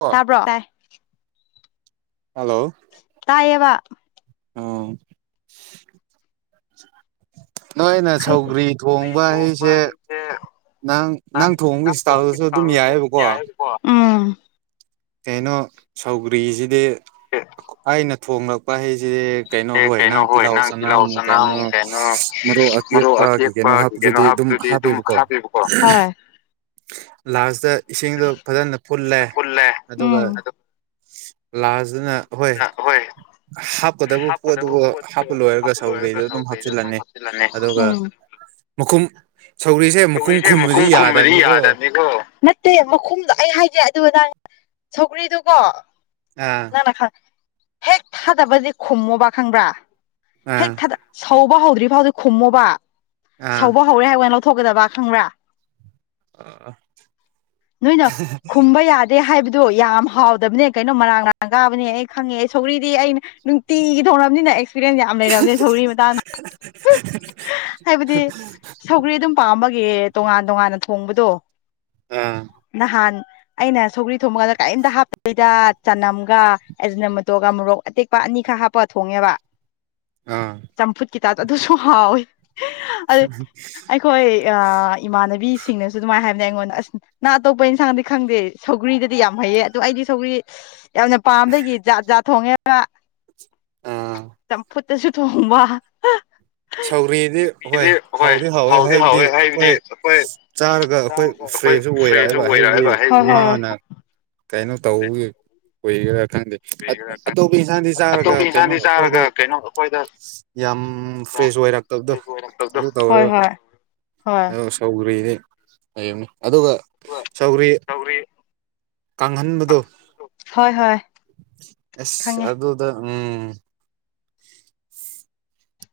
ꯑꯣ ꯇꯥ ꯍꯜꯂꯣ ꯇꯏ ꯑꯥ ꯅꯣꯏꯅ ꯍꯥꯏꯗꯤ ꯁꯧꯒ꯭ꯔꯤ ꯁꯧꯒ꯭ꯔꯤ ꯊꯣꯡꯕ ꯍꯥꯏꯁꯦ ꯊꯣꯡꯕ ꯅꯪ ꯅꯪ ꯊꯣꯡꯕꯒꯤ ꯏꯁꯇꯥꯜꯗꯨꯁꯨ ꯑꯗꯨꯝ ꯌꯥꯏꯑꯕꯀꯣ ꯎꯝ ꯀꯩꯅꯣ ꯁꯧꯒ꯭ꯔꯤꯁꯤꯗꯤ ꯑꯩꯅ ꯊꯣꯡꯂꯛꯄ ꯍꯩꯁꯤꯗꯤ ꯀꯩꯅꯣ ꯍꯣꯏ ꯅꯪ ꯇꯤꯜꯍꯥꯎ ꯆꯥꯅꯝ ꯀꯩꯅꯣ ꯃꯔꯣꯛ ꯑꯇꯦꯛꯄꯒꯤ ꯀꯩꯅꯣ ꯍꯥꯞꯄꯗꯨꯗꯤ ꯑꯗꯨꯝ ꯍꯥꯞꯄꯦꯕꯀꯣ ꯂꯥꯁꯇ ꯏꯁꯤꯡꯗꯣ ꯐꯖꯅꯥ ꯄꯨꯨꯠꯂꯦ ꯄꯨꯜꯂꯦ ꯑꯗꯨꯒ ꯑꯗꯨ ꯂꯥꯁꯇꯗꯅꯥ ꯅꯥ ꯍꯣꯏ ꯍꯥꯞꯀꯗꯕ ꯄꯣꯠꯇꯕꯨ ꯍꯥꯞꯄ ꯂꯣꯏꯔꯒ ꯁꯧꯒ꯭ꯔꯔꯤꯗꯨ ꯑꯗꯨꯝ ꯍꯥꯞꯆꯤꯜꯂꯅꯤ ꯎꯝ ꯃꯈꯨꯝ ꯁꯧꯔꯤꯁꯦ ꯁꯧꯒꯔꯤꯁꯦ ꯃꯈꯨꯝ ꯈꯨꯝꯕꯗꯤ ꯌꯥꯗꯕꯅꯤꯀꯣ ꯇꯦ ꯃꯈꯨꯝꯗꯣ ꯑꯩ ꯍꯥꯏꯒꯦ ꯑꯗꯨꯒꯥ ꯅꯪ ꯁꯧꯒ꯭ꯔꯤꯗꯨꯀꯣ ꯑꯥ ꯅꯪꯅ ꯍꯦꯛ ꯊꯥꯗꯕꯁꯦ ꯈꯨꯝꯃꯣꯕ ꯈꯪꯕ꯭ꯔꯥ ꯍꯦꯛ ꯑꯥ ꯊꯥꯗ ꯁꯧꯕ ꯍꯧꯗ꯭ꯔꯤ ꯐꯥꯎꯗꯤ ꯈꯨꯝꯃꯣꯕ ꯑꯥ ꯁꯧꯕ ꯍꯧꯔꯦ ꯍꯥꯏ ꯂꯧꯊꯣꯛ ꯊꯣꯛꯒꯗꯕꯥ ꯈꯪꯕꯔꯥ ꯑꯥ ꯅꯣꯏꯅ ꯈꯨꯃꯕꯥꯌꯥ ꯗꯦ ꯍꯥꯏꯕꯗꯣ ꯌꯥꯝ ꯍꯥꯎꯗꯕꯅꯦ ꯀꯩꯅꯣ ꯃꯔꯥꯡ ꯃꯔꯥꯡ ꯀꯥꯕꯅꯦ ꯑꯩ ꯈꯪꯉꯦ ꯁꯧꯒꯔ꯭ꯤꯗꯤ ꯑꯩ ꯅꯨꯡꯇꯤꯒꯤ ꯊꯣꯡꯔꯝꯅꯤꯅꯦ ꯑꯩꯁꯦ ꯄꯤꯔꯦꯟ ꯌꯥꯝ ꯂꯩꯔꯕꯅꯦ ꯁꯧꯒꯔꯤ ꯃꯇꯥꯡꯗ ꯍꯥꯏꯕꯗꯤ ꯁꯧꯒꯔꯤ ꯑꯗꯨꯝ ꯄꯥꯝꯕꯒꯤ ꯇꯣꯉꯥꯟ ꯇꯣꯉꯥꯟꯅ ꯊꯣꯡꯕꯗꯣ ꯑꯥ ꯅꯍꯥꯟ ꯑꯩꯅ ꯁꯧꯒ꯭ꯔꯤ ꯊꯣꯡꯕꯀꯥꯟꯗ ꯀꯔꯤꯝꯇꯥ ꯍꯥꯞꯇꯥꯕꯤꯗ ꯆꯅꯝꯒ ꯑꯦꯖꯅꯥꯃꯣꯇꯣꯒꯥ ꯃꯣꯔꯣꯛ ꯑꯇꯦꯛ ꯄꯥ ꯅꯤꯈꯛ ꯍꯥꯞꯄ ꯊꯣꯡꯉꯦꯕ [unintelligible] ꯑꯥ ꯆꯝꯐꯨꯠꯀꯤ ꯇꯥꯏꯞꯇꯥ ꯑꯗꯨꯁꯨ ꯍꯥꯎꯋꯦ ꯑꯩꯈꯣꯏ ꯏꯃꯥꯟꯅꯕꯤꯁꯤꯡꯅꯁꯨ ꯑꯗꯨꯃꯥꯏꯅ ꯍꯥꯏꯕꯅꯦ ꯑꯩꯉꯣꯟꯗ ꯑꯁ ꯅꯪ ꯑꯇꯣꯞꯄ ꯏꯟꯁꯥꯡꯗꯤ ꯈꯪꯗꯦ ꯁꯧꯒ꯭ꯔꯤꯗꯗꯤ ꯌꯥꯝ ꯍꯩꯌꯦ ꯑꯗꯨꯣ ꯑꯩꯗꯤ ꯁꯧꯒ꯭ꯔꯤ ꯌꯥꯝꯅ ꯄꯥꯝꯕꯗꯒꯤ ꯖꯥꯠ ꯖꯥꯠ ꯊꯣꯡꯉꯦ ꯑꯥ ꯆꯝꯐꯨꯠꯇꯁꯨ ꯊꯣꯡꯕꯥ ꯁꯧꯒꯔꯤꯗꯤ ꯍꯣꯏ ꯍꯥꯎꯗꯤ ꯍꯥꯎ ꯋꯦ ꯍꯥꯏꯕꯗꯤ ꯑꯩꯈꯣꯏ ꯆꯥꯔꯒ ꯑꯩꯈꯣꯏ ꯆꯥꯕꯒ ꯐ꯭ꯔꯦꯁꯨ ꯐ꯭ꯔꯦꯁꯁꯨ ꯑꯣꯏꯔꯛꯑꯦꯕ ꯍꯥꯏꯕꯗꯤ ꯑꯣꯏꯔꯛꯑꯒ ꯃꯥꯅ ꯀꯩꯅꯣ ꯇꯧꯕꯒꯤ ꯑꯣꯏꯔꯤꯔꯥ ꯈꯪꯗꯦ ꯑꯇꯣꯞꯄ ꯏꯟꯁꯥꯡꯗꯤ ꯆꯥꯔꯒ ꯑꯇꯣꯞꯄ ꯀꯩꯅꯣ ꯏꯟꯁꯥꯡꯗꯤ ꯑꯩꯈꯣꯏꯗ ꯆꯥꯔꯒ ꯀꯩꯅꯣ ꯑꯩꯈꯣꯏꯗ ꯌꯥꯝ ꯌꯥꯝ ꯐ꯭ꯔꯦꯁ ꯑꯣꯏꯔꯛꯇꯥꯕꯗꯣ ꯐ꯭ꯔꯦꯁ ꯑꯣꯏꯔꯛꯇꯕꯗꯣ ꯑꯗꯨ ꯍꯣꯏ ꯇꯧꯋꯦꯕ ꯍꯣꯏ ꯍꯣꯏ ꯁꯧꯒ꯭ꯔꯤꯗꯤ ꯑꯗꯨꯒ ꯁꯧꯒ꯭ꯔꯤ [unintelligible] ꯀꯥꯡꯍꯟꯕꯗꯣ ꯍꯣꯏ ꯍꯣꯏ ꯑꯁ ꯈꯪꯉꯦ ꯑꯗꯨꯗ ꯎꯝ [unintelligible]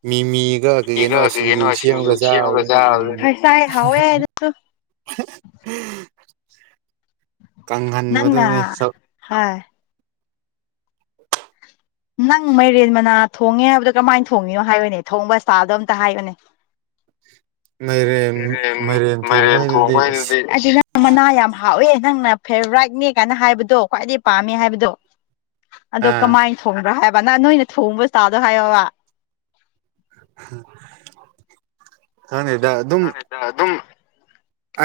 ꯃꯤꯃꯤꯒꯥ ꯀꯩ ꯀꯩꯅꯣ ꯁꯤꯡꯖꯨ ꯁꯦꯝꯃꯒ ꯆꯥꯕꯗꯨꯗꯤ ꯎꯝ [unintelligible] ꯅꯪꯅ ꯀꯪꯍꯟꯕꯗꯨꯅꯤ ꯁꯧ ꯍꯣꯏ ꯅꯪ ꯃꯩꯔꯦꯟ ꯃꯅꯥ ꯊꯣꯡꯉꯦ ꯍꯥꯏꯕꯗꯣ ꯀꯃꯥꯏꯅ ꯊꯣꯡꯉꯤꯅꯣ ꯍꯥꯏꯌꯣꯅꯦ ꯊꯣꯡꯕ ꯏꯁꯇꯥꯜꯗꯣ ꯑꯝꯇ ꯍꯥꯏꯌꯣꯅꯦ ꯃꯥꯏꯔꯦꯟ ꯃꯥꯏꯔꯦꯟ ꯊꯣꯡꯕꯥꯍꯥꯏꯗꯨꯗꯤ ꯃꯅꯥ ꯌꯥꯝ ꯍꯥꯎꯋꯦ ꯅꯪꯅ ꯐꯦꯚꯔꯥꯏꯠꯅꯦ ꯀꯥꯏꯅ ꯍꯥꯏꯕꯗꯣ ꯈ꯭ꯋꯥꯏꯗꯒꯤ ꯄꯥꯝꯃꯦ ꯍꯥꯏꯕꯗꯣ ꯑꯗꯣ ꯑꯥ ꯀꯃꯥꯏꯅ ꯊꯣꯡꯕ꯭ꯔꯥ ꯍꯥꯏꯕ ꯅꯪ ꯅꯣꯏꯅ ꯊꯣꯡꯕ ꯏꯁꯇꯥꯏꯜ ꯗꯣ ꯍꯥꯏꯌꯣꯕ ꯈꯪꯗꯦꯗꯥ ꯑꯗꯨꯝ ꯈꯥꯔꯥ ꯑꯗꯨꯝ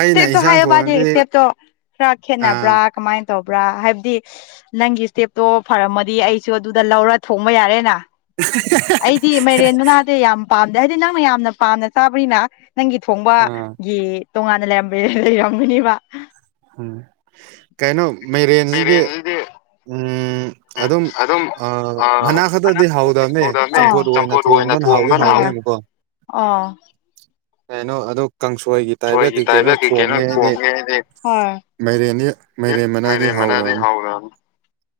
ꯑꯩꯅ ꯁꯇꯦꯞꯇꯣ ꯏꯟꯁꯥꯡ ꯍꯥꯏꯌꯣꯕꯥ ꯊꯣꯡꯉꯗꯤ ꯁꯇꯦꯞꯇꯣ ꯈꯔ ꯑꯥ ꯈꯦꯠꯅꯕ꯭ꯔꯥ ꯀꯃꯥꯏꯅ ꯇꯧꯕ꯭ꯔꯥ ꯍꯥꯏꯕꯗꯤ ꯅꯪꯒꯤ ꯏꯁꯇꯦꯞꯇꯣ ꯐꯔꯝꯃꯗꯤ ꯑꯩꯁꯨ ꯑꯗꯨꯗ ꯂꯧꯔ ꯊꯣꯡꯕ ꯌꯥꯔꯦꯅ [unintelligible] ꯑꯩꯗꯤ ꯃꯥꯏꯔꯦꯟ ꯃꯅꯥꯗꯤ ꯌꯥꯝ ꯄꯥꯝꯗꯦ ꯍꯥꯏꯗꯤ ꯅꯪꯅ ꯌꯥꯝꯅ ꯄꯥꯝꯅ ꯆꯥꯕꯅꯤꯅ ꯅꯪꯒꯤ ꯑꯥ ꯊꯣꯡꯕꯒꯤ ꯇꯣꯉꯥꯟꯅ ꯂꯩꯔ ꯂꯩꯔꯝꯒꯅꯦꯕ ꯎꯝ ꯀꯩꯅꯣ ꯃꯥꯏꯔꯦꯟꯖꯤꯗꯤ ꯃꯥꯏꯔꯦꯟꯁꯤꯗꯤ ꯎꯝ ꯑꯗꯨꯝ ꯑ ꯃꯅꯥ ꯈꯛꯇꯗꯤ ꯃꯁꯤꯡꯗꯤ ꯍꯥꯎꯗꯕꯅꯦ ꯍꯧꯗꯕꯅꯦ ꯆꯝꯐꯨꯠ ꯑꯣꯏꯅ ꯊꯣꯡꯒꯅ ꯍꯥꯎꯏ ꯍꯥꯎꯅꯦꯕꯀꯣ ꯃꯨꯛꯀ ꯑꯥ ꯀꯩꯅꯣ ꯑꯗꯣ ꯀꯥꯡꯁꯣꯏꯒꯤ ꯇꯥꯏꯞꯇ ꯁꯣꯏꯒꯤ ꯇꯥꯏꯕ ꯀꯩ ꯀꯩꯅꯣ ꯊꯣꯡꯒꯦ ꯍꯥꯏꯗꯤ ꯊꯣꯡꯉꯦꯅꯦ ꯑꯦ ꯃꯥꯏꯔꯦꯟ ꯃꯅꯥꯗꯤ ꯍꯥꯎꯔꯝ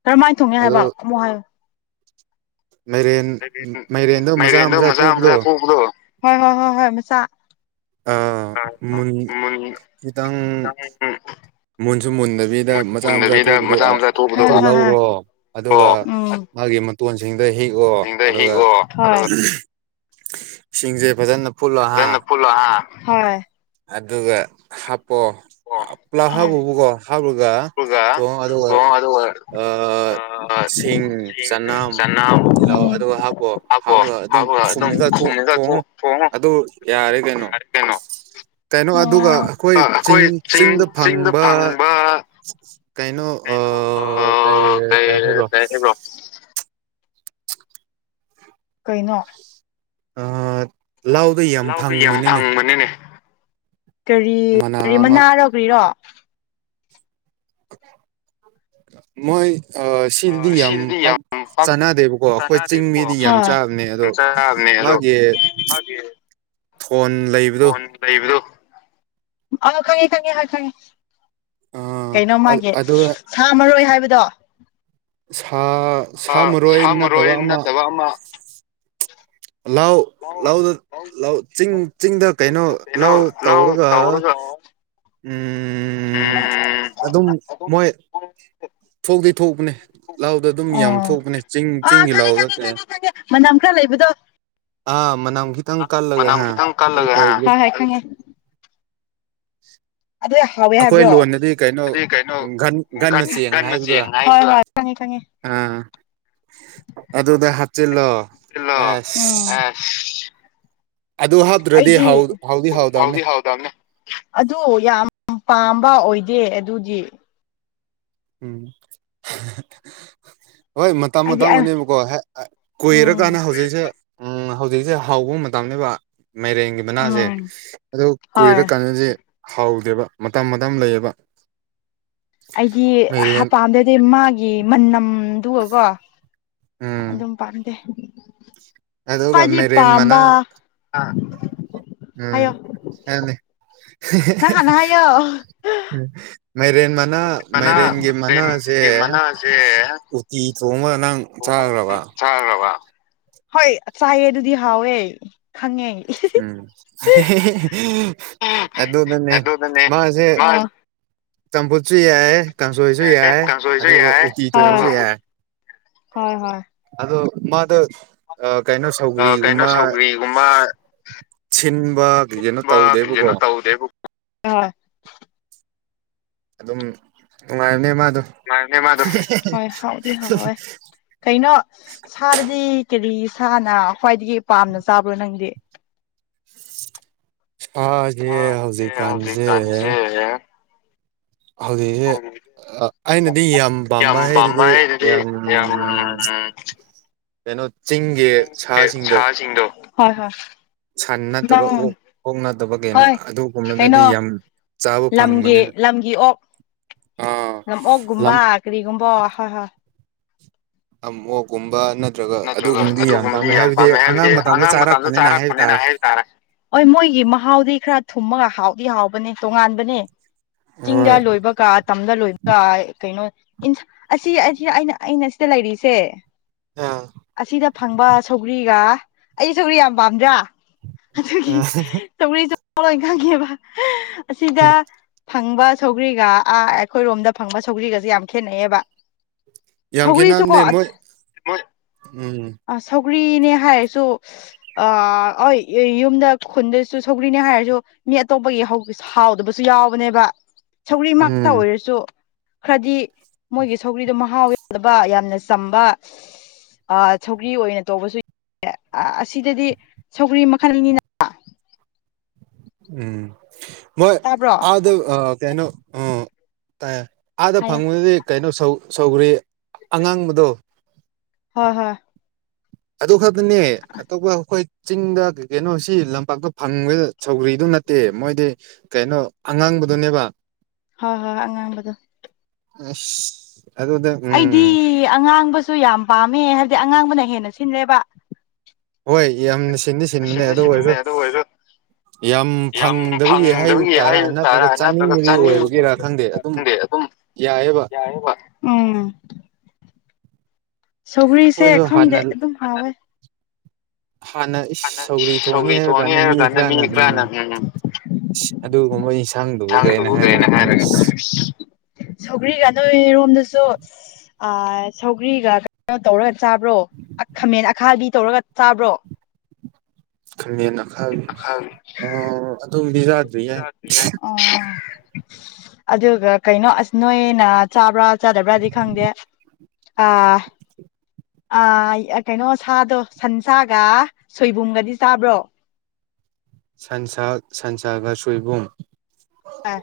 ꯀꯔꯝꯃꯥꯏꯟ ꯊꯣꯡꯏ ꯑꯗꯣ ꯍꯥꯏꯕ ꯈꯨꯝꯃꯨ ꯍꯥꯏꯌꯨ [unintelligible] ꯃꯥꯏꯔꯦꯟꯗꯣ ꯃꯆꯥ ꯃꯆꯥ ꯊꯣꯛꯄꯗꯣ ꯍꯣꯏ ꯍꯣꯏ ꯍꯣꯏ ꯃꯆꯥ ꯑꯥ ꯃꯨꯟ ꯈꯤꯇꯪ [unintelligible] ꯃꯨꯟꯁꯨ ꯃꯨꯟꯗꯕꯤꯗ ꯃꯨꯟꯁꯨ ꯃꯆꯥ ꯃꯆꯥ ꯃꯨꯟꯗꯕꯤꯗ ꯊꯣꯛꯄꯗꯣ ꯑꯥ ꯃꯆꯥ ꯊꯣꯛꯄꯗꯣ ꯑꯗꯨ ꯂꯧꯔꯣ ꯑꯗꯨꯒ ꯑꯣ ꯃꯥꯒꯤ ꯃ ꯇꯣꯟꯁꯤꯡꯗ ꯍꯦꯛꯑꯣ ꯁꯤꯡꯗ ꯑꯗꯨꯒ ꯍꯤꯛꯑꯣ ꯑꯗꯨꯒ ꯏꯁꯤꯡꯁꯦ ꯐꯖꯅ ꯐꯨꯠꯂꯣ ꯔꯅ ꯍꯥ ꯐꯨꯂ ꯍꯥ ꯍ ꯑꯗꯨꯒ ꯍꯥꯞꯄꯣ ꯑ ꯄꯨꯂꯞ ꯍꯥꯞꯕꯨꯕꯀꯣ ꯍꯥꯞꯂꯒ ꯊ ꯑꯗꯨꯒ ꯑꯗꯨꯗ ꯊꯣꯡ ꯑꯗꯨꯒ ꯑ ꯑꯥ ꯁꯤꯡ ꯆꯅꯝ ꯇꯤꯜꯂꯧ ꯑꯗꯨꯒ ꯍꯥꯞꯄꯣ ꯍꯥꯞꯄꯒ ꯑꯗꯨꯝ ꯈꯨꯝꯃꯒ ꯊꯣ-ꯊꯣꯡꯉꯣ ꯑꯗꯨꯗ ꯔꯇꯅꯣ ꯑꯩꯈꯣꯏ ꯆꯤꯡ ꯆꯤꯡꯗ ꯐꯪꯕ ꯀꯥꯏꯅꯣ ꯑ ꯀꯩꯅꯣ ꯀꯥꯏ ꯑꯥ ꯀꯩ ꯀꯥꯏ ꯍꯥꯏꯕ꯭ꯔꯣ ꯀꯩ [inaudible] ꯀꯩꯅꯣ ꯂꯥꯎꯗ ꯌꯥꯝ ꯂꯧꯗ ꯌꯥꯝ ꯐꯪꯕꯅꯤꯅꯦ ꯀꯔꯤ ꯃꯅꯥ ꯀꯔꯤ ꯑꯃ ꯃꯅꯥꯔꯈ꯭ꯔꯤꯔꯣ ꯃꯣꯏ ꯑ ꯁꯤꯗꯗꯤ ꯌꯥꯝ ꯄꯥꯛ ꯆꯥꯅꯗꯦꯕꯀꯣ ꯑꯈꯣꯏ ꯆꯤꯡ-ꯃꯤꯗꯤ ꯌꯥꯝ ꯆꯥꯕꯅꯦ ꯑꯗꯣ ꯆꯕꯅꯦ ꯑꯗꯣ ꯐꯣꯟ ꯂꯩꯕꯗꯨ ꯈꯉ ꯈꯉ ꯍꯥꯏ ꯈꯉ ꯑ ꯀꯩꯅꯣ ꯃꯥꯒꯤ ꯑꯗꯨꯗ ꯁꯥ ꯃꯔꯣꯏ ꯍꯥꯏꯕꯗꯣ ꯁꯥ ꯁꯥ ꯃꯔꯣꯏ ꯅꯠꯇꯕ ꯑꯃ ꯋꯥꯃ ꯂꯑꯣ ꯂꯧꯗ ꯂꯧ ꯆꯤꯡ ꯆꯤꯡꯗ ꯀꯩꯅꯣ ꯂꯧ ꯇꯧꯔꯒ ꯎꯝ ꯎꯝ ꯑꯗꯨꯝ ꯃꯣꯏ ꯊꯣꯛꯗ ꯊꯣꯛꯄꯅꯦ ꯂꯧꯗ ꯑꯗꯨꯝ ꯑꯣ ꯌꯥꯝ ꯊꯣꯛꯄꯅꯦ ꯆꯤꯡ ꯑꯥ ꯆꯤꯡꯒꯤ ꯈꯪꯉꯦ ꯂꯧꯗ ꯈꯪꯉꯦ ꯀꯦ ꯈꯪꯉꯦ ꯈꯪꯉꯦ ꯃꯅꯝ ꯈꯔ ꯂꯩꯕꯗꯣ ꯑꯥ ꯃꯅꯝ ꯈꯤꯇꯪ ꯀꯜꯂꯒ ꯍꯥꯏ ꯑꯗꯨ ꯇꯧꯒꯦ ꯍꯥꯏꯥꯏꯈꯪꯉꯦ ꯑꯗꯨꯗ ꯐꯥꯎꯋꯦ ꯑꯩꯈꯣꯏ ꯍꯥꯏꯕ꯭ꯔꯣ ꯂꯣꯟꯗꯗꯤ ꯀꯩꯅꯣ ꯑꯗꯨ ꯀꯩꯅꯣ ꯒꯟ ꯒꯟ ꯒꯟ ꯃꯆꯦꯡ ꯍꯣꯢ ꯈꯪꯉꯦ ꯈꯪꯉꯦ꯫ ꯑ ꯑꯗꯨꯗ ꯍꯥꯞꯆꯤꯜꯂꯣ ꯇꯤꯜꯂꯣ ꯑꯦꯁ ꯑꯁ ꯍꯥꯎ ꯍꯥꯎꯗꯕꯅꯦ ꯍꯥꯎꯗꯤ ꯍꯥꯎꯗꯝꯅ ꯑꯗꯨ ꯌꯥꯝ ꯄꯥꯝꯕ ꯑꯣꯏꯗꯦ ꯑꯗꯨꯗꯤ ꯎꯝ ꯍꯣꯏ ꯃꯇꯝ ꯍꯥꯏꯗꯤ ꯃꯇꯥꯡ ꯑꯩ ꯑꯣꯏꯕꯀꯣ ꯀꯣꯏꯔꯀꯥꯟꯗ ꯎꯝ ꯍꯧꯖꯤꯛꯁꯦ ꯎꯝ ꯍꯧꯖꯤꯛꯁꯦ ꯍꯧꯕ ꯃꯇꯝꯅꯦꯕ ꯃꯥꯏꯔꯦꯡꯒꯤ ꯃꯕꯅꯥꯁꯦ ꯎꯝ ꯑ ꯍꯣꯏ ꯀꯨꯏꯔ ꯀꯥꯟꯗꯁꯦ ꯍꯥꯎꯗꯦꯕ ꯃꯇꯝ ꯃꯇꯝ ꯂꯩꯌꯦꯕ ꯑꯩꯒꯤ ꯍꯥ ꯃꯥꯏꯔꯦꯟ ꯄꯥꯝꯗꯗꯤ ꯃꯥꯒꯤ ꯃꯅꯝꯗꯨꯒꯒꯣ ꯎꯝ ꯑꯗꯨꯝ ꯄꯥꯝꯗꯦ ꯑꯗꯨꯒ ꯍꯥꯏꯗꯤ ꯃꯥꯏꯔꯦꯟ ꯃꯅꯥ ꯄꯥꯝꯕ ꯎꯝ ꯍꯥꯏꯌꯣ ꯑꯅꯦ ꯅꯪ ꯍꯥꯟꯅ ꯍꯥꯏꯌꯣ ꯃꯥꯏꯔꯦꯟ ꯃ ꯃꯅꯥ ꯃꯥꯏꯔꯦꯟꯒꯤ ꯃꯅꯥꯁꯦ ꯃꯥꯏꯔꯦꯟꯒꯤ ꯃꯅꯥꯁꯦ ꯇꯤ ꯊꯣꯡꯉꯒ ꯅꯪ ꯊꯣꯡꯉꯒ ꯆꯥꯔꯨꯔꯕ ꯍꯣꯏ ꯆꯥꯏꯌꯦ ꯑꯗꯨꯗꯤ ꯍꯥꯎꯋꯦ ꯈꯪꯉꯦ ꯎꯝ ꯑꯗꯨ ꯑꯗꯨꯣꯗ ꯑꯗꯨꯗꯅꯦ ꯃꯥꯁꯦ ꯃꯥꯁꯨ ꯇꯝꯄꯨꯁꯨ ꯌꯥꯏ ꯀꯥꯡꯁꯣꯏꯁꯨ ꯌꯥꯏ ꯀꯥꯡꯁꯣꯏꯁꯨ ꯑꯗꯨꯒ ꯌꯥꯏ ꯎꯇꯤ ꯍꯣꯏ ꯊꯣꯡꯕꯁꯨ ꯌꯥꯏ ꯍꯣꯏ ꯍꯣꯏ ꯑꯗ ꯃꯥ ꯑꯗꯨ ꯑ ꯀꯩꯅꯩꯅꯣ ꯀꯩꯅꯣ ꯁꯤꯟꯕ ꯀꯩ ꯀꯩꯅꯣ ꯁꯧꯒ꯭ꯔꯤꯒꯨꯝꯕꯨꯝꯕ ꯇꯧꯗꯦꯕꯀꯣ ꯀꯩꯖꯅꯣ ꯇꯧꯗꯦꯕꯨ ꯑ ꯑꯗꯨꯝ ꯅꯨꯡꯉꯥꯏꯔꯅꯦ ꯃꯥꯗꯣ ꯍ ꯍ ꯍꯣꯏ ꯀꯩꯅꯣ ꯁꯥꯗꯗꯤ ꯀꯔꯤ ꯁꯥꯅ ꯈ꯭ꯋꯥꯏꯗꯒꯤ ꯄꯥꯝꯅ ꯆꯥꯕ꯭ꯔꯣ ꯅꯪꯗꯤ ꯑꯁꯦ ꯍꯧꯖꯤꯛꯀꯥꯟꯁꯦ ꯍꯧꯗꯤ ꯑꯩꯅꯗꯤ ꯌꯥꯝ ꯄꯥꯝꯕ ꯍꯥꯏꯗꯨꯗꯤ ꯌꯥꯝ ꯀꯩꯅꯣ ꯆꯤꯡꯒꯤ ꯆꯤꯡꯒꯤ ꯁꯥꯁꯤꯡꯗꯣ ꯍꯣꯏ ꯍꯣꯏ ꯁꯟ ꯅꯠꯇꯕ ꯑꯣꯛ ꯅꯪ ꯑꯣꯣꯛ ꯅꯠꯇꯕ ꯀꯩꯅꯣ ꯍꯣꯏ ꯑꯗꯨꯒꯨꯝꯕꯗꯗꯤ ꯀꯩꯅꯣ ꯌꯥꯝ ꯆꯥꯕ ꯂꯝꯒꯤ ꯐꯪꯕꯅꯤꯅ ꯂꯝꯒꯤ ꯑꯣꯛ ꯑꯥ ꯂꯝ ꯂꯝ ꯑꯣꯛꯀꯨꯝꯕ ꯀꯔꯤꯒꯨꯝꯕ ꯍꯥ ꯍꯥꯥ ꯅꯠꯇ꯭ꯔꯒ ꯑꯗꯨꯒꯨꯝꯕꯗꯤ ꯌꯥꯝ ꯄꯥꯝꯃꯦ ꯍꯥꯏꯕꯗꯤ ꯑꯉꯥꯡ ꯃꯇꯗ ꯆꯥꯔꯛꯄꯅꯦꯅ ꯍꯥꯏ ꯍꯣꯏ ꯃꯣꯏꯒꯤ ꯃꯍꯥꯎꯗꯤ ꯈꯔ ꯊꯨꯝꯃꯒ ꯍꯥꯎꯗꯤ ꯍꯥꯎꯕꯅꯦ ꯇꯣꯉꯥꯟꯕꯅꯦ ꯆꯤꯡꯗ ꯍꯣꯏ ꯂꯣꯏꯕꯒ ꯇꯝꯗ ꯂꯣꯏꯕꯒ ꯀꯩꯅꯣ ꯑꯁꯤ ꯑꯁꯤ ꯑ ꯑꯩꯅ ꯁꯤꯗ ꯂꯩꯔꯤꯁꯦ ꯑꯥ ꯑꯁꯤꯗ ꯐꯪꯕ ꯁꯧꯒ꯭ꯔꯤꯒ ꯑꯩ ꯁꯧꯒ꯭ꯔꯤ ꯌꯥꯝ ꯄꯥꯝꯗ꯭ꯔꯥ ꯑꯗꯨꯒꯤ ꯆꯔꯤ ꯆ ꯂ ꯈꯪꯉꯦꯕ ꯑꯁꯤꯗ ꯐꯪꯕ ꯁꯧꯒ꯭ꯔꯤꯒ ꯑꯥ ꯑꯩꯈꯣꯏꯔꯣꯝꯗ ꯐꯪꯕ ꯁꯧꯒ꯭ꯔꯤꯒꯁꯦ ꯌꯥꯝ ꯈꯦꯠꯅꯩꯌꯦꯕ ꯌꯥꯝ ꯁꯧꯒ꯭ꯔꯤꯁꯨꯀꯣ ꯈꯦꯠꯅꯕꯝꯅꯦ ꯃꯣꯏ ꯃꯣꯏ ꯎꯝ ꯑ ꯁꯧꯒ꯭ꯔꯤꯅꯦ ꯍꯥꯏꯔꯁꯨ ꯑ ꯍ ꯌꯨꯝꯗ ꯈꯨꯟꯗꯁꯨ ꯁꯧꯒ꯭ꯔꯤꯅꯦ ꯍꯥꯏꯔꯁꯨ ꯃꯤ ꯑꯇꯣꯞꯄꯒꯤ ꯍꯥꯎꯗꯕꯁꯨ ꯌꯥꯎꯕꯅꯦꯕ ꯁꯧꯒ꯭ꯔꯤ ꯉꯛꯇ ꯎꯝ ꯑꯣꯏꯔꯁꯨ ꯈꯔꯗꯤ ꯃꯣꯏꯒꯤ ꯁꯧꯒ꯭ꯔꯤꯗꯣ ꯃꯍꯥꯎꯋꯦ ꯕ ꯌꯥꯝꯅ ꯆꯝꯕ ꯁꯧꯒ꯭ꯔꯤ ꯑꯣꯏꯅ ꯇꯧꯕꯁꯨ ꯌꯥ ꯑꯁꯤꯗꯗꯤ ꯁꯧꯒ꯭ꯔꯤ ꯃꯈꯜꯅꯤꯅ ꯎꯝ ꯃꯣꯏ ꯇꯥꯕ꯭ꯔꯣ ꯑꯗ ꯀꯩꯅꯣ ꯑ ꯇꯥꯏ ꯑꯥꯗ ꯍꯥꯏꯌꯣ ꯐꯪꯕꯗꯗꯤ ꯀꯩꯅꯣꯧ ꯁꯧꯈ꯭ꯔꯤ ꯑꯉꯥꯡꯕꯗꯣ ꯍꯣꯏ ꯍꯣꯏ ꯑꯗꯨ ꯈꯛꯇꯅꯦ ꯑꯇꯣꯞꯄ ꯑꯩꯈꯣꯏ ꯆꯤꯡꯗ ꯀꯩꯅꯣꯁꯤ ꯂꯝꯄꯥꯛꯇ ꯐꯪꯕꯗ ꯁꯧꯒ꯭ꯔꯤꯗꯨ ꯅꯠꯇꯦ ꯃꯣꯏꯗꯤ ꯀꯩꯅꯣ ꯑꯉꯥꯡꯕꯗꯨꯅꯦꯕ ꯍꯣꯏ ꯍꯣꯏ ꯑꯉꯥꯡꯕꯗ ꯑ ꯑꯩꯗꯤ ꯑꯉꯥꯡꯕꯁꯨ ꯌꯥꯝ ꯄꯥꯝꯃꯦ ꯍꯥꯏꯕꯗꯤ ꯑꯉꯥꯡꯕꯅ ꯍꯦꯟꯅ ꯁꯤꯜꯂꯦꯕ ꯍꯣꯏ ꯌꯥꯝꯅ ꯁꯤꯟꯗꯤ ꯁꯤꯟꯕꯅꯦ ꯑꯗꯨ ꯑꯣꯏꯔꯁꯨ ꯌꯥꯝ ꯐꯪꯗꯕꯒꯤ ꯍꯥꯏꯕ ꯇꯔꯥ ꯅꯠꯇ꯭ꯔꯒ ꯆꯥꯅꯤꯡꯕꯒꯤ ꯑꯣꯏꯕꯒꯤꯔꯥ ꯈꯪꯗꯦ ꯑꯗꯨꯝ ꯌꯥꯏꯑꯦꯕ ꯌꯥꯏꯦꯕ ꯎꯝ ꯁꯧꯒ꯭ꯔꯤꯁꯦ ꯑꯩꯈꯣꯏꯁꯨ ꯈꯪꯗꯦ ꯍꯥꯟꯅ ꯑꯗꯨꯝ ꯍꯥꯎꯋꯦ ꯍꯥꯟꯅ ꯁꯧꯒ꯭ꯔꯤ ꯊꯣꯡꯑꯅꯤ ꯍꯥꯏꯔ ꯀꯥꯟꯗ ꯃꯤ ꯈꯔꯅ ꯎꯝ ꯎꯝ ꯑꯗꯨꯒꯨꯝꯕ ꯌꯦꯟꯁꯥꯡꯗꯨꯕꯨ ꯀꯩꯅ ꯍꯥꯏꯔꯒ ꯅꯪ ꯁꯧꯒ꯭ꯔꯤꯒ ꯑꯗꯨ ꯌꯝꯗꯁꯨ ꯑ ꯁꯧꯒ꯭ꯔꯤꯒ ꯀꯩꯅꯣ ꯇꯧꯔꯒ ꯆꯥꯕ꯭ꯔꯣ ꯈꯥꯃꯦꯟ ꯑꯈꯥꯕꯤ ꯇꯧꯔꯒ ꯆꯥꯕ꯭ꯔꯣ ꯈꯃꯦꯟ ꯑꯈꯕꯤ ꯑꯈꯥꯕꯤ ꯑ ꯑꯗꯨꯝꯗꯤ ꯌꯥꯗ꯭ꯔꯤ ꯌꯥꯏ ꯑꯣ ꯑꯣ [inaudible] ꯑꯗꯨꯒ ꯀꯩꯅꯣ ꯑꯁ ꯅꯣꯏꯅ ꯆꯥꯕ꯭ꯔꯥ ꯆꯥꯗꯕ꯭ꯔꯥꯗꯤ ꯈꯪꯗꯦ ꯑꯥ ꯑ ꯀꯩꯅꯣ ꯁꯥꯗꯣ ꯁꯟꯁꯥꯒ ꯁꯣꯏꯕꯨꯝꯒꯗꯤ ꯆꯥꯕ꯭ꯔꯣ ꯁꯟꯁꯥ ꯁꯟꯁꯥꯒ ꯁꯣꯏꯕꯨꯝ ꯑ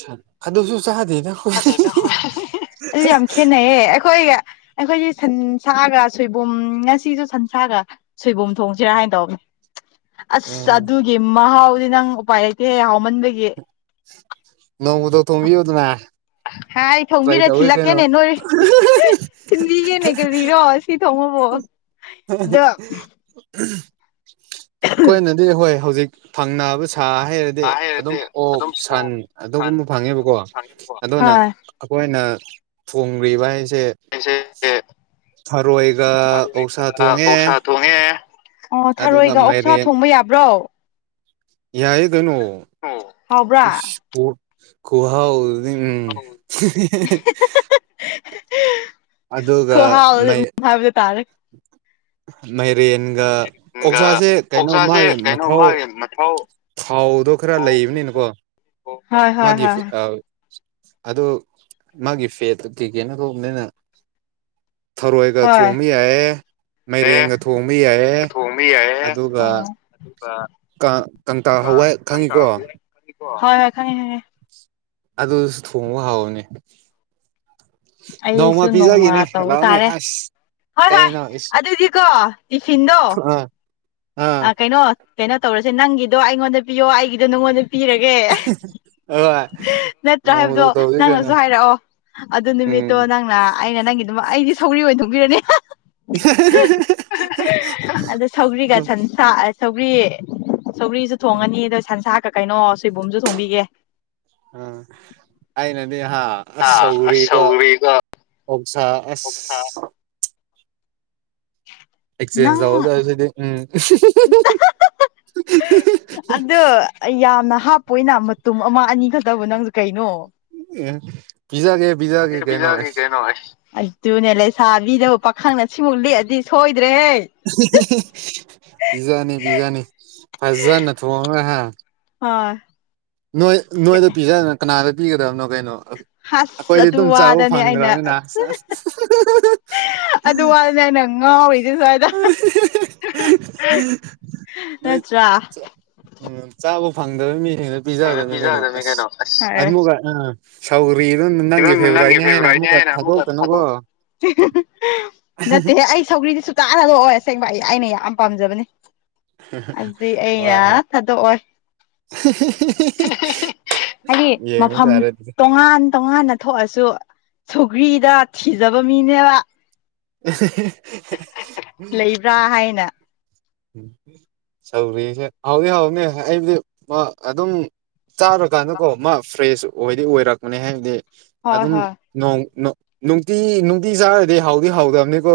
ꯁꯟ ꯑꯗꯨꯁꯨ ꯆꯥꯗꯦꯗ [inaudible] ꯑꯩꯈꯣꯏ ꯑꯗꯨ ꯌꯥꯝ ꯈꯦꯠꯅꯩꯌꯦ ꯑꯩꯈꯣꯏꯒ ꯑꯩꯈꯣꯏꯗꯤ ꯁꯟꯁꯥꯒ ꯁꯣꯏꯕꯨꯝ ꯉꯁꯤꯁꯨ ꯁꯟꯁꯥꯒ ꯁꯣꯏꯕꯨꯝ ꯊꯣꯡꯁꯤꯔꯥ ꯍꯥꯏꯅ ꯇꯧꯕꯅꯤ ꯑꯁ ꯎꯝ ꯑꯗꯨꯒꯤ ꯃꯍꯥꯎꯗꯤ ꯅꯪ ꯎꯄꯥꯏ ꯂꯩꯇꯦꯍꯦ ꯍꯥꯎꯃꯥꯟꯕꯒꯤ ꯅꯧꯗꯧ ꯊꯣꯡꯕꯤ ꯌꯨ ꯗꯥꯅ ꯍꯥꯏ ꯊꯣꯡꯕꯤꯔꯥ ꯊꯤꯜꯂꯛꯀꯦꯅꯦ ꯅꯣꯏ ꯊꯜꯕꯤꯒꯦꯅꯦ ꯀꯔꯤꯔꯣ ꯇꯤ ꯇꯣꯡꯕꯕꯣ ꯑꯗꯣ ꯑꯩꯈꯣꯏꯅꯗꯤ ꯍꯣꯏ ꯍꯧꯖꯤꯛ ꯐꯪꯅꯕ ꯁꯥ ꯍꯥꯏꯔꯗꯤ ꯗꯤ ꯑꯗꯨꯝ ꯑꯣꯛ ꯑꯗꯨꯝ ꯁꯟ ꯁꯣ ꯁꯟ ꯑꯗꯨꯒꯨꯝꯕ ꯑꯗꯨꯝ ꯐꯪꯉꯦꯕꯀꯣ ꯁꯥꯡꯉꯦꯕꯀꯣ ꯑꯗꯨꯅ ꯍꯣꯏ ꯑꯩꯈꯣꯏꯅ ꯊꯣꯡꯔꯤꯕ ꯍꯥꯏꯁꯦ [unintelligible] ꯉꯦ ꯊꯔꯣꯏꯒ ꯑꯣꯛꯁꯥ ꯊꯣꯡꯉꯦ ꯑꯣ ꯑꯗꯨꯒ ꯊꯥꯔꯣꯏꯒ ꯑꯣꯛꯁꯥ ꯃꯥꯏꯔꯦꯟ ꯊꯣꯡꯕ ꯌꯥꯕ꯭ꯔꯣ ꯌꯥꯌꯦꯀꯦꯅꯣ ꯑꯣ ꯏꯁ ꯀꯣꯠ ꯈꯨꯍꯥꯑꯣꯗꯤ ꯎꯝ ꯑꯗꯨꯒ ꯈꯨꯍꯥꯑꯣꯗꯤ ꯃꯩ ꯎꯝ ꯍꯥꯏꯗꯣ ꯇꯥꯔꯦ ꯃꯥꯏꯔꯦꯟꯒ ꯑꯣꯛꯁꯥꯁꯦ ꯀꯩꯅꯣ ꯃꯥꯒꯤ ꯃꯊꯧ ꯃꯊꯧ ꯊꯥꯎꯗꯣ ꯈꯔ ꯂꯩꯕꯅꯤꯅꯀꯣ ꯑꯣ ꯍꯣꯏ ꯍꯣꯏ ꯃꯥꯒꯤ ꯑ ꯍꯣꯏ ꯑꯗꯨ ꯃꯥꯒꯤ ꯐꯦꯠꯇ ꯀꯩꯀꯦꯅ ꯊꯣꯛꯕꯅꯤꯅ ꯊꯔꯣꯏ ꯒ ꯍꯣꯏ ꯊꯣꯡꯕ ꯌꯥꯏꯌꯦ ꯑꯦ ꯃꯥꯏꯔꯦꯟ ꯒꯥ ꯊꯣꯡꯕ ꯌꯥꯏꯑ ꯑꯗꯨꯒ ꯑꯥ ꯀꯪ ꯀꯪꯇꯥꯛ ꯍꯋꯥꯏ ꯈꯪꯉꯤ ꯀꯣ ꯍꯣꯏ ꯍꯣꯏ ꯈꯪꯉꯦ ꯈꯪꯉꯦ ꯑꯗꯨꯁꯨ ꯊꯣꯡꯕ ꯍꯥꯎ ꯕꯅꯦ ꯅꯣꯡ ꯃ ꯑꯩꯁꯨ ꯅꯣꯡꯃ ꯄꯤꯖꯥꯒꯤꯅꯦ ꯇꯧꯕ ꯂꯛꯑꯣꯅꯦ ꯇꯥꯔꯦ ꯑꯁ ꯍꯣꯏ ꯍꯣꯏ ꯀꯩꯅꯣ ꯏꯁ ꯑꯗꯨꯗꯤꯀꯣ ꯇꯤꯐꯤꯟ ꯗꯣ ꯑꯥ ꯑꯥ ꯑ ꯀꯩꯅꯣ ꯀꯩꯅꯣ ꯇꯧꯔꯁꯦ ꯅꯪꯒꯤꯗꯣ ꯑꯩꯉꯣꯟꯗ ꯄꯤꯌꯣ ꯑꯩꯒꯤꯗꯣ ꯅꯪꯉꯣꯟ ꯗ ꯄꯤꯔꯒꯦ ꯍꯣꯏ ꯅꯠꯇ꯭ꯔꯥ ꯍꯥꯏꯕꯗꯣ ꯅꯣꯡꯃꯗꯣ ꯇꯧꯁꯤ ꯅꯪꯅꯁꯨ ꯀꯩꯅꯣ ꯍꯥꯏꯔꯛ ꯑꯣ ꯑꯗꯨ ꯅꯤꯃꯤꯠꯇꯣ ꯎꯝ ꯅꯪꯅ ꯑꯩꯅ ꯅꯪꯒꯤ ꯑꯩꯗꯤ ꯁꯧꯒ꯭ꯔꯤ ꯑꯣꯏꯅ ꯊꯣꯡꯕꯤꯔꯅꯦ ꯑꯗꯣ ꯁꯧꯒ꯭ꯔꯤꯒ ꯁꯥ ꯑ ꯁꯧꯒ꯭ꯔꯤ ꯁꯧꯒ꯭ꯔꯤꯁꯨ ꯊꯣꯡꯉꯅꯤ ꯑꯗꯣ ꯁꯟꯁꯥ ꯀ ꯀꯩꯅꯣ ꯁꯣꯏꯕꯨꯝꯁꯨ ꯊꯣꯡꯕꯤꯒꯦ ꯑ ꯑꯩꯅꯗꯤ ꯍꯥ ꯑꯁ ꯑ ꯁꯧꯒꯔꯤꯒ ꯁꯧꯒ꯭ꯔꯤꯒ ꯑꯣꯛ ꯁꯥ ꯑꯣꯛꯁꯥ ꯑꯁ ꯑꯦꯛꯆꯦꯟꯖ ꯇꯧꯒ ꯅꯪ ꯗꯧꯕ ꯁꯤꯗꯤ ꯎꯝ ꯑꯩ ꯌꯥꯝꯅ ꯍꯥꯞ ꯄꯣꯏꯅ ꯃꯇꯨꯝ ꯑꯃ ꯑꯅꯤ ꯈꯛꯇꯕꯨ ꯅꯪꯁꯨ ꯀꯩꯅꯣ ꯑ ꯄꯤꯖꯥꯅꯤ ꯄꯤꯖ ꯒꯦ ꯀꯩꯅꯣ ꯍꯥꯏ ꯇꯨꯅꯦ ꯂꯩꯁꯥꯕꯤꯗꯕꯨ ꯄꯥꯈꯪꯅ ꯁꯤꯡ ꯃꯨꯛ ꯂꯤꯑꯗꯤ ꯁꯣꯏꯗ꯭ꯔꯦꯍꯦ ꯄꯤꯖꯥꯅꯤ ꯄꯤꯖꯥꯅꯤ ꯐꯖꯅ ꯊꯣꯡꯉꯅ ꯍꯥꯏ ꯍꯣꯏ ꯅꯣꯏ ꯅꯣꯏꯗ ꯄꯤꯖꯗꯅ ꯀꯅꯥꯗ ꯄꯤꯒꯗꯕꯅꯣ ꯀꯩꯅꯣ ꯍꯁ ꯑꯩꯈꯣꯏꯗꯤ ꯑꯗꯨ ꯑꯗꯨꯝ ꯆꯥꯕ ꯋꯥꯗꯅꯦ ꯑꯩꯅ ꯐꯪꯈ꯭ꯔ ꯕꯅꯤꯅ [inaudible] ꯑꯗꯨ ꯋꯥꯗꯅꯦ ꯑꯩꯅ ꯉꯥꯎꯔꯤꯁꯦ ꯁ꯭ꯋꯥꯏꯗ ꯅ ꯇ꯭ꯔꯥ ꯎꯝ ꯆꯥꯕ ꯐꯪꯗꯕ ꯃꯤꯁꯤꯡꯅ ꯄꯤꯖ ꯒꯗꯕꯅꯤ ꯀꯩꯅꯣ ꯄꯤꯖꯒꯗꯕꯅꯤ ꯑꯁ ꯑꯁ ꯑꯗꯨꯀ ꯎꯝ ꯁꯧꯒ꯭ꯔꯤꯗꯣ ꯑꯗꯨꯝ ꯅꯪꯒꯤ ꯐꯦꯕꯣꯔꯥꯏꯠꯅꯤ ꯍꯥꯏꯅ ꯑꯃꯨꯛꯀ ꯊꯥꯗꯣꯛꯇꯅꯀꯣ ꯅꯠꯇꯦꯍꯦ ꯑꯩ ꯁꯧꯔꯤꯗꯤ ꯆꯥꯅꯗꯣꯑꯣ ꯑꯁꯦꯡꯕ ꯑꯩ ꯑꯩꯅ ꯌꯥꯝ ꯄꯥꯝꯖ ꯕꯅꯤ ꯑꯗꯨꯗꯤ ꯑꯩꯅ ꯍꯣꯏ ꯍꯣꯏ ꯊꯥꯗꯣꯛ ꯑꯣꯏ ꯍꯥꯏ ꯗꯤ ꯌꯦꯡꯕ ꯃꯐꯝ ꯇꯥꯔꯦ ꯑꯗꯨꯗꯤ ꯇꯣꯉꯥꯟ ꯇꯣꯉꯥꯟꯅ ꯊꯣꯛꯑꯁꯨ ꯁꯨꯒ꯭ꯔꯤ ꯗ ꯊꯤꯖꯕ ꯃꯤꯅꯦꯕ [inaudible] ꯂꯩꯕ꯭ꯔꯥ ꯍꯥꯏ ꯅ ꯁꯧꯔꯤꯁꯦ ꯍꯥꯎꯅꯤ ꯍꯥꯎꯅꯤ ꯍꯥꯏꯕ ꯗꯤ ꯑꯗꯨꯝ ꯆꯥꯔꯀꯥꯟꯗ ꯀꯣ ꯃꯥ ꯐ꯭ꯔꯦꯁ ꯑꯣꯏꯗꯤ ꯑꯣꯏꯔꯛꯄꯅꯦ ꯍꯥꯏꯕꯗꯤ ꯍꯣꯏ ꯑꯗꯨꯝ ꯍꯣꯏ ꯅꯣꯡ ꯅꯣꯡ ꯅꯨꯡꯇꯤ ꯅꯨꯡꯇꯤ ꯆꯥꯔꯗꯤ ꯍꯥꯎꯗꯤ ꯍꯥꯎꯗꯕꯅꯤꯀꯣ